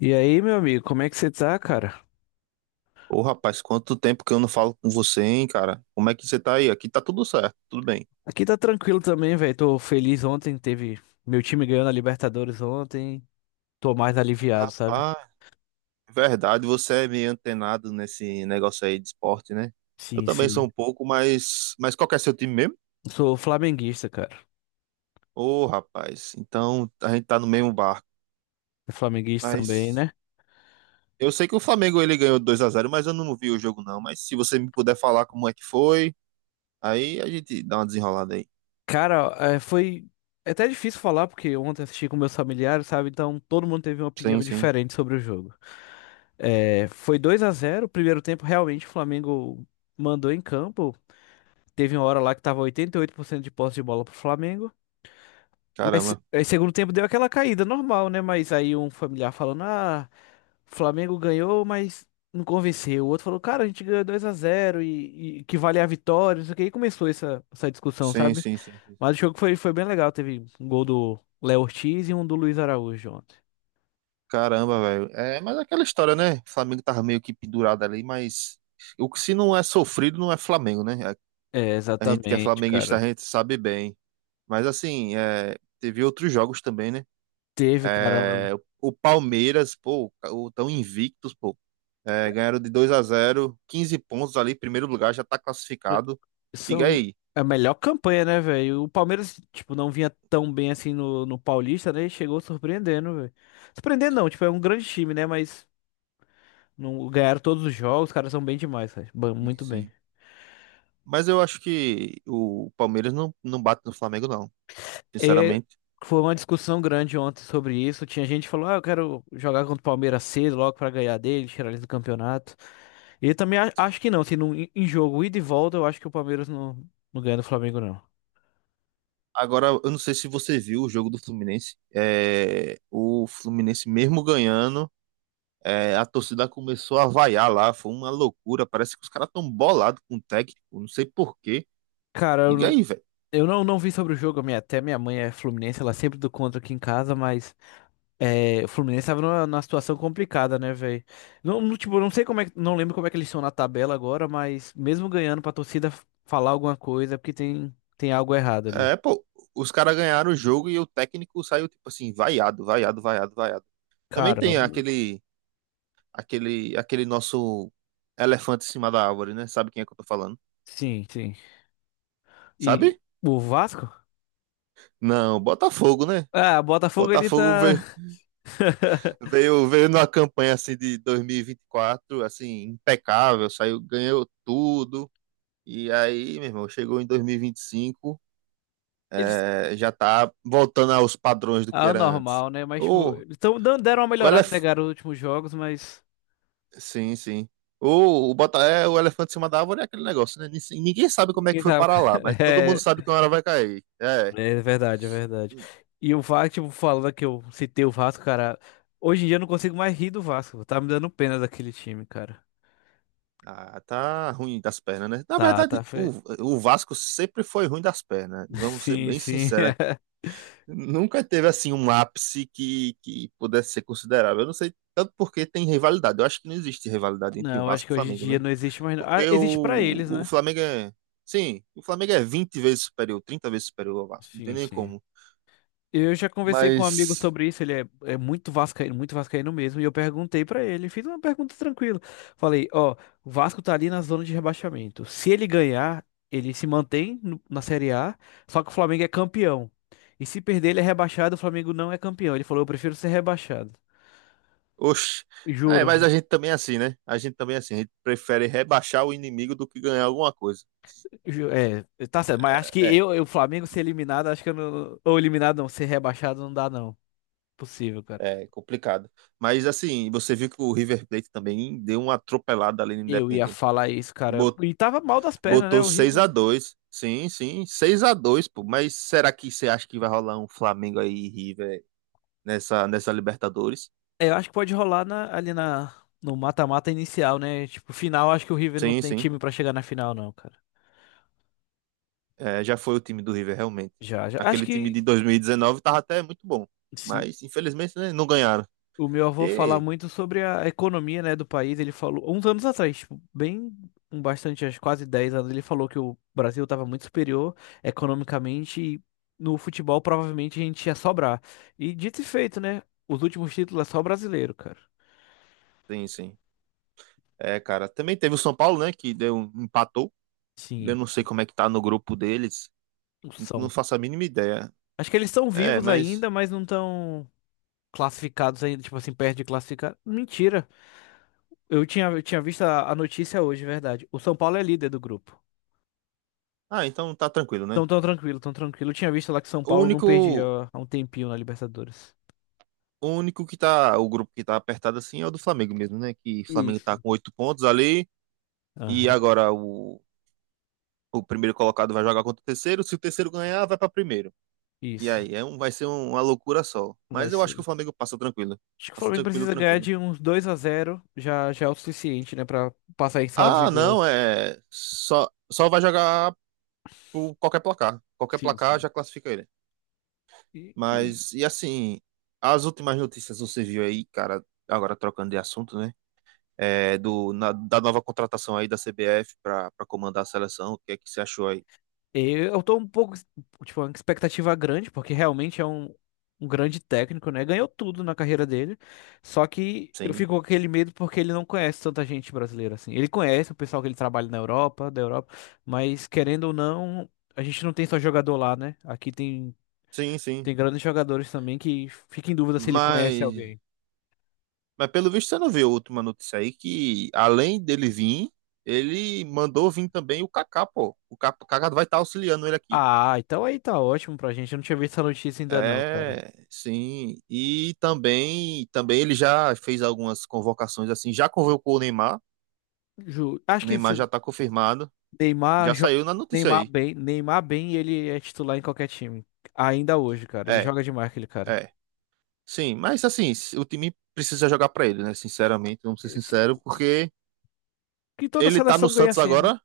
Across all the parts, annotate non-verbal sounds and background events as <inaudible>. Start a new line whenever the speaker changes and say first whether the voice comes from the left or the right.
left: E aí, meu amigo, como é que você tá, cara?
right: Ô, rapaz, quanto tempo que eu não falo com você, hein, cara? Como é que você tá aí? Aqui tá tudo certo, tudo bem.
left: Aqui tá tranquilo também, velho. Tô feliz. Ontem teve meu time ganhando a Libertadores ontem. Tô mais aliviado, sabe?
right: Rapaz, verdade, você é meio antenado nesse negócio aí de esporte, né? Eu
left: Sim,
right: também sou
left: sim.
right: um pouco, mas qual que é seu time mesmo?
left: Sou flamenguista, cara.
right: Ô, rapaz, então a gente tá no mesmo barco.
left: É flamenguista também,
right: Mas
left: né?
right: eu sei que o Flamengo ele ganhou 2-0, mas eu não vi o jogo não. Mas se você me puder falar como é que foi, aí a gente dá uma desenrolada aí.
left: Cara, é, foi é até difícil falar porque ontem assisti com meus familiares, sabe? Então todo mundo teve uma opinião
right: Sim, sim.
left: diferente sobre o jogo. É, foi 2-0. O primeiro tempo realmente o Flamengo mandou em campo. Teve uma hora lá que tava 88% de posse de bola pro Flamengo. Mas
right: Caramba.
left: aí segundo tempo deu aquela caída normal, né? Mas aí um familiar falando, ah, Flamengo ganhou, mas não convenceu. O outro falou, cara, a gente ganhou 2-0 e que vale a vitória, não sei o que. E começou essa discussão,
right: Sim,
left: sabe?
right: sim, sim, sim,
left: Mas
right: sim.
left: o jogo foi bem legal. Teve um gol do Léo Ortiz e um do Luiz Araújo ontem.
right: Caramba, velho. É, mas é aquela história, né? O Flamengo tava meio que pendurado ali, mas o que se não é sofrido não é Flamengo, né?
left: É,
right: A gente que é
left: exatamente,
right: flamenguista, a
left: cara.
right: gente sabe bem. Mas assim, é, teve outros jogos também, né?
left: Teve, cara.
right: É, o Palmeiras, pô, o tão invictos, pô. É, ganharam de 2-0, 15 pontos ali, primeiro lugar, já tá classificado. Diga
left: São
right: aí.
left: É a melhor campanha, né, velho? O Palmeiras, tipo, não vinha tão bem assim no Paulista, né? E chegou surpreendendo, velho. Surpreendendo não, tipo, é um grande time, né? Mas não, ganharam todos os jogos, os caras são bem demais, cara.
right: Sim,
left: Muito bem.
right: sim. Mas eu acho que o Palmeiras não, não bate no Flamengo, não.
left: E
right: Sinceramente.
left: foi uma discussão grande ontem sobre isso. Tinha gente que falou, ah, eu quero jogar contra o Palmeiras cedo, logo pra ganhar dele, tirar eles do campeonato. E eu também acho que não, assim, em jogo ida e volta, eu acho que o Palmeiras não ganha do Flamengo, não.
right: Agora, eu não sei se você viu o jogo do Fluminense. É, o Fluminense, mesmo ganhando, é, a torcida começou a vaiar lá. Foi uma loucura. Parece que os caras estão bolados com o técnico. Não sei por quê.
left: Cara,
right: Liga aí, velho.
left: eu não, não vi sobre o jogo, até minha mãe é fluminense, ela sempre do contra aqui em casa, mas é, o Fluminense tava numa situação complicada, né, velho? Não, não, tipo, não sei como é, não lembro como é que eles estão na tabela agora, mas mesmo ganhando pra torcida falar alguma coisa, é porque tem algo errado ali.
right: É, pô, os caras ganharam o jogo e o técnico saiu, tipo assim, vaiado, vaiado, vaiado, vaiado. Também
left: Cara,
right: tem aquele, aquele nosso elefante em cima da árvore, né? Sabe quem é que eu tô falando?
left: sim, sim. E
right: Sabe?
left: o Vasco?
right: Não, Botafogo, né?
left: Ah, o Botafogo ele
right: Botafogo.
left: tá. <laughs>
right: Veio numa campanha assim de 2024, assim, impecável, saiu, ganhou tudo. E aí, meu irmão, chegou em 2025,
left: Eles.
right: já tá voltando aos padrões do que
left: Ah,
right: era antes.
left: normal, né? Mas, tipo,
right: O,
left: eles tão, deram uma
right: o
left: melhorada, né,
right: elef...
left: cara, nos últimos jogos, mas
right: Sim, sim. O elefante em cima da árvore é aquele negócio, né? Ninguém sabe como é
left: ninguém
right: que foi
left: sabe.
right: parar lá, mas todo mundo
left: <laughs>
right: sabe que uma hora vai cair. É.
left: Né? É verdade, é verdade. E o Vasco, tipo, falando que eu citei o Vasco, cara, hoje em dia eu não consigo mais rir do Vasco. Tá me dando pena daquele time, cara.
right: Ah, tá ruim das pernas, né? Na
left: Tá, tá.
right: verdade, o, o Vasco sempre foi ruim das pernas.
left: <laughs>
right: Vamos ser
left: Sim,
right: bem
left: sim.
right: sinceros.
left: <laughs>
right: Nunca teve assim um ápice que pudesse ser considerável. Eu não sei tanto porque tem rivalidade. Eu acho que não existe rivalidade entre o
left: Não, acho
right: Vasco e
left: que
right: o
left: hoje em
right: Flamengo,
left: dia
right: né?
left: não existe mais, não. Ah,
right: Porque
left: existe pra
right: o,
left: eles,
right: o
left: né?
right: Flamengo é. Sim, o Flamengo é 20 vezes superior, 30 vezes superior ao Vasco. Não tem
left: Sim,
right: nem
left: sim.
right: como.
left: Eu já conversei com um amigo
right: Mas.
left: sobre isso, ele é muito vascaíno mesmo, e eu perguntei pra ele, fiz uma pergunta tranquila. Falei, ó, o Vasco tá ali na zona de rebaixamento. Se ele ganhar, ele se mantém na Série A, só que o Flamengo é campeão. E se perder, ele é rebaixado, o Flamengo não é campeão. Ele falou, eu prefiro ser rebaixado.
right: Oxe. É,
left: Juro.
right: mas a gente também é assim, né? A gente também é assim. A gente prefere rebaixar o inimigo do que ganhar alguma coisa.
left: É, tá certo, mas acho que
right: É,
left: o Flamengo ser eliminado, acho que eu não, ou eliminado não, ser rebaixado não dá não. Possível, cara.
right: é complicado. Mas assim, você viu que o River Plate também deu uma atropelada ali no
left: Eu ia
right: Independente.
left: falar isso, cara. E tava mal das pernas, né?
right: Botou seis
left: Horrível.
right: a dois Sim, sim, 6-2, pô. Mas será que você acha que vai rolar um Flamengo aí e River nessa Libertadores?
left: É, eu acho que pode rolar no mata-mata inicial, né? Tipo, final, acho que o River não
right: Sim,
left: tem
right: sim.
left: time pra chegar na final, não, cara.
right: É, já foi o time do River, realmente.
left: Já, já. Acho
right: Aquele time
left: que,
right: de 2019 tava até muito bom.
left: sim,
right: Mas, infelizmente, né, não ganharam.
left: o meu avô fala
right: E,
left: muito sobre a economia, né, do país. Ele falou, uns anos atrás, tipo, bem, um bastante, acho que quase 10 anos, ele falou que o Brasil estava muito superior economicamente e no futebol provavelmente a gente ia sobrar. E dito e feito, né? Os últimos títulos é só brasileiro, cara.
right: sim, sim. É, cara. Também teve o São Paulo, né? Que deu, empatou. Eu
left: Sim,
right: não sei como é que tá no grupo deles. Não
left: são.
right: faço a mínima ideia.
left: Acho que eles são
right: É,
left: vivos
right: mas.
left: ainda, mas não estão classificados ainda, tipo assim, perto de classificar. Mentira. Eu tinha visto a notícia hoje, é verdade. O São Paulo é líder do grupo.
right: Ah, então tá tranquilo, né?
left: Então, tão tranquilo, tão tranquilo. Eu tinha visto lá que São
right: O
left: Paulo não perdia
right: único,
left: há um tempinho na Libertadores.
right: o grupo que tá apertado assim é o do Flamengo mesmo, né? Que o Flamengo
left: Isso.
right: tá com oito pontos ali e
left: Aham.
right: agora o primeiro colocado vai jogar contra o terceiro. Se o terceiro ganhar, vai para primeiro. E
left: Isso.
right: aí vai ser uma loucura só.
left: Vai
right: Mas eu acho
left: ser.
right: que o Flamengo passa tranquilo.
left: Acho que o
right: Passa
left: Flamengo
right: tranquilo,
left: precisa ganhar
right: tranquilo.
left: de uns 2-0 já já é o suficiente, né, pra passar em saldo de
right: Ah,
left: gol.
right: não, é só vai jogar por qualquer placar. Qualquer
left: Sim,
right: placar
left: sim.
right: já classifica ele.
left: E, e
right: Mas e assim, as últimas notícias você viu aí, cara? Agora trocando de assunto, né? Da nova contratação aí da CBF para comandar a seleção. O que é que você achou aí?
left: eu tô um pouco, tipo, uma expectativa grande, porque realmente é um grande técnico, né? Ganhou tudo na carreira dele. Só que eu
right: Sim,
left: fico com aquele medo porque ele não conhece tanta gente brasileira, assim. Ele conhece o pessoal que ele trabalha na Europa, da Europa, mas querendo ou não, a gente não tem só jogador lá, né? Aqui tem,
right: sim, sim.
left: tem grandes jogadores também que fica em dúvida se ele conhece
right: Mas,
left: alguém.
right: mas pelo visto você não viu a última notícia aí que além dele vir, ele mandou vir também o Kaká, pô. O Kaká vai estar auxiliando ele aqui.
left: Ah, então aí tá ótimo pra gente. Eu não tinha visto essa notícia ainda não, cara.
right: É, sim. E também ele já fez algumas convocações assim, já convocou o Neymar.
left: Acho
right: O
left: que
right: Neymar já tá confirmado.
left: Neymar,
right: Já
left: jo-
right: saiu na notícia
left: Neymar
right: aí.
left: bem, Neymar bem, ele é titular em qualquer time. Ainda hoje, cara. Ele
right: É,
left: joga demais, aquele cara.
right: é. Sim, mas assim, o time precisa jogar pra ele, né? Sinceramente, vamos ser
left: Esse-
right: sinceros, porque
left: Que toda
right: ele tá no
left: seleção ganha
right: Santos
left: assim, né?
right: agora.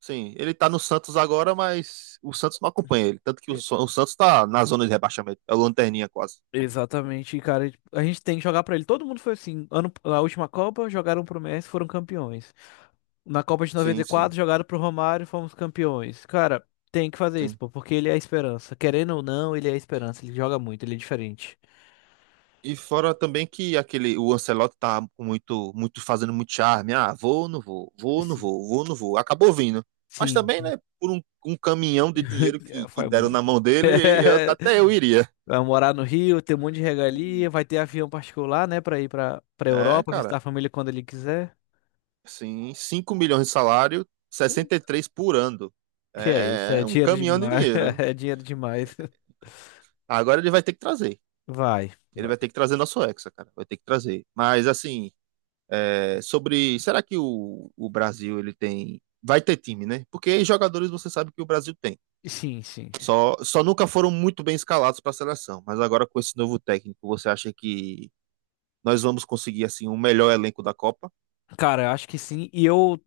right: Sim, ele tá no Santos agora, mas o Santos não acompanha ele. Tanto que o,
left: E-
right: Sa- o Santos tá na zona de rebaixamento. É o lanterninha quase.
left: Exatamente, e, cara. A gente tem que jogar pra ele. Todo mundo foi assim. Ano, na última Copa, jogaram pro Messi, foram campeões. Na Copa de
right: Sim, sim,
left: 94, jogaram pro Romário, fomos campeões. Cara, tem que fazer isso,
right: sim.
left: pô, porque ele é a esperança. Querendo ou não, ele é a esperança. Ele joga muito, ele é diferente.
right: E fora também que o Ancelotti tá com fazendo muito charme. Ah, vou, não vou, vou, não
left: Esse-
right: vou, vou, não vou. Acabou vindo. Mas
left: Sim.
right: também, né, por um caminhão de
left: <laughs>
right: dinheiro
left: É,
right: que
left: foi
right: deram
left: muito.
right: na mão dele, até eu iria.
left: <laughs> Vai morar no Rio, ter um monte de regalia, vai ter avião particular, né, pra ir pra
right: É,
left: Europa, visitar
right: cara.
left: a família quando ele quiser.
right: Sim, 5 milhões de salário, 63 por ano.
left: Que é isso? É
right: É um
left: dinheiro
right: caminhão de
left: demais. <laughs>
right: dinheiro.
left: É dinheiro demais.
right: Agora ele vai ter que trazer.
left: Vai,
right: Ele vai
left: vai.
right: ter que trazer nosso Hexa, cara. Vai ter que trazer. Mas, assim, é, sobre. Será que o Brasil ele tem. Vai ter time, né? Porque jogadores você sabe que o Brasil tem.
left: Sim, sim.
right: Só nunca foram muito bem escalados para a seleção. Mas agora com esse novo técnico, você acha que nós vamos conseguir, assim, um melhor elenco da Copa?
left: Cara, eu acho que sim. E eu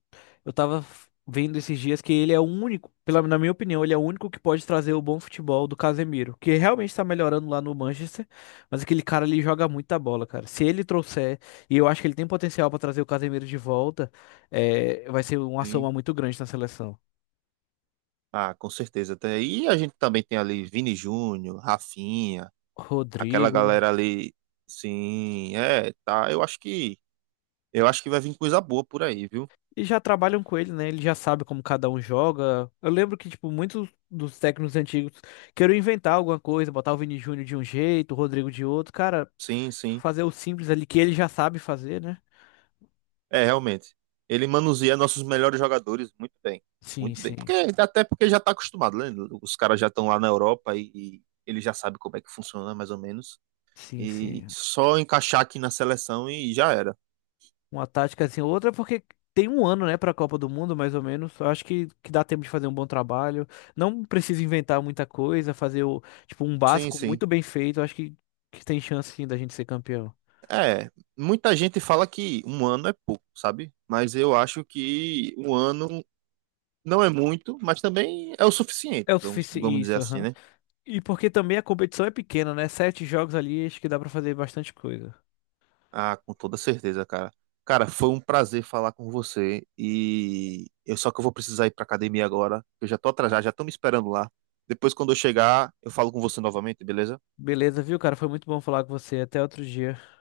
left: eu tava vendo esses dias que ele é o único, pela, na minha opinião, ele é o único que pode trazer o bom futebol do Casemiro, que realmente tá melhorando lá no Manchester, mas aquele cara ali joga muita bola, cara. Se ele trouxer, e eu acho que ele tem potencial pra trazer o Casemiro de volta, é, vai ser uma soma
right: Sim.
left: muito grande na seleção.
right: Ah, com certeza. E a gente também tem ali Vini Júnior, Rafinha, aquela
left: Rodrigo.
right: galera ali, sim, é, tá. Eu acho que vai vir coisa boa por aí, viu?
left: E já trabalham com ele, né? Ele já sabe como cada um joga. Eu lembro que, tipo, muitos dos técnicos antigos queriam inventar alguma coisa, botar o Vini Júnior de um jeito, o Rodrigo de outro. Cara,
right: Sim, sim.
left: fazer o simples ali que ele já sabe fazer, né?
right: É, realmente. Ele manuseia nossos melhores jogadores muito bem.
left: Sim,
right: Muito bem.
left: sim.
right: Até porque já tá acostumado, né? Os caras já estão lá na Europa e ele já sabe como é que funciona, mais ou menos.
left: Sim,
right: E
left: sim.
right: só encaixar aqui na seleção e já era.
left: Uma tática assim, outra porque tem um ano, né, pra Copa do Mundo, mais ou menos. Eu acho que dá tempo de fazer um bom trabalho. Não precisa inventar muita coisa, fazer o, tipo, um
right: Sim,
left: básico
right: sim.
left: muito bem feito. Eu acho que tem chance sim da gente ser campeão.
right: É, muita gente fala que um ano é pouco, sabe? Mas eu acho que um ano não é muito, mas também é o suficiente,
left: É o
right: vamos
left: suficiente
right: dizer
left: isso,
right: assim,
left: aham.
right: né?
left: E porque também a competição é pequena, né? Sete jogos ali, acho que dá pra fazer bastante coisa.
right: Ah, com toda certeza, cara. Cara, foi um prazer falar com você e eu só que eu vou precisar ir pra academia agora. Eu já tô atrasado, já estão me esperando lá. Depois, quando eu chegar, eu falo com você novamente, beleza?
left: Beleza, viu, cara? Foi muito bom falar com você. Até outro dia.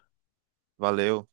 right: Valeu.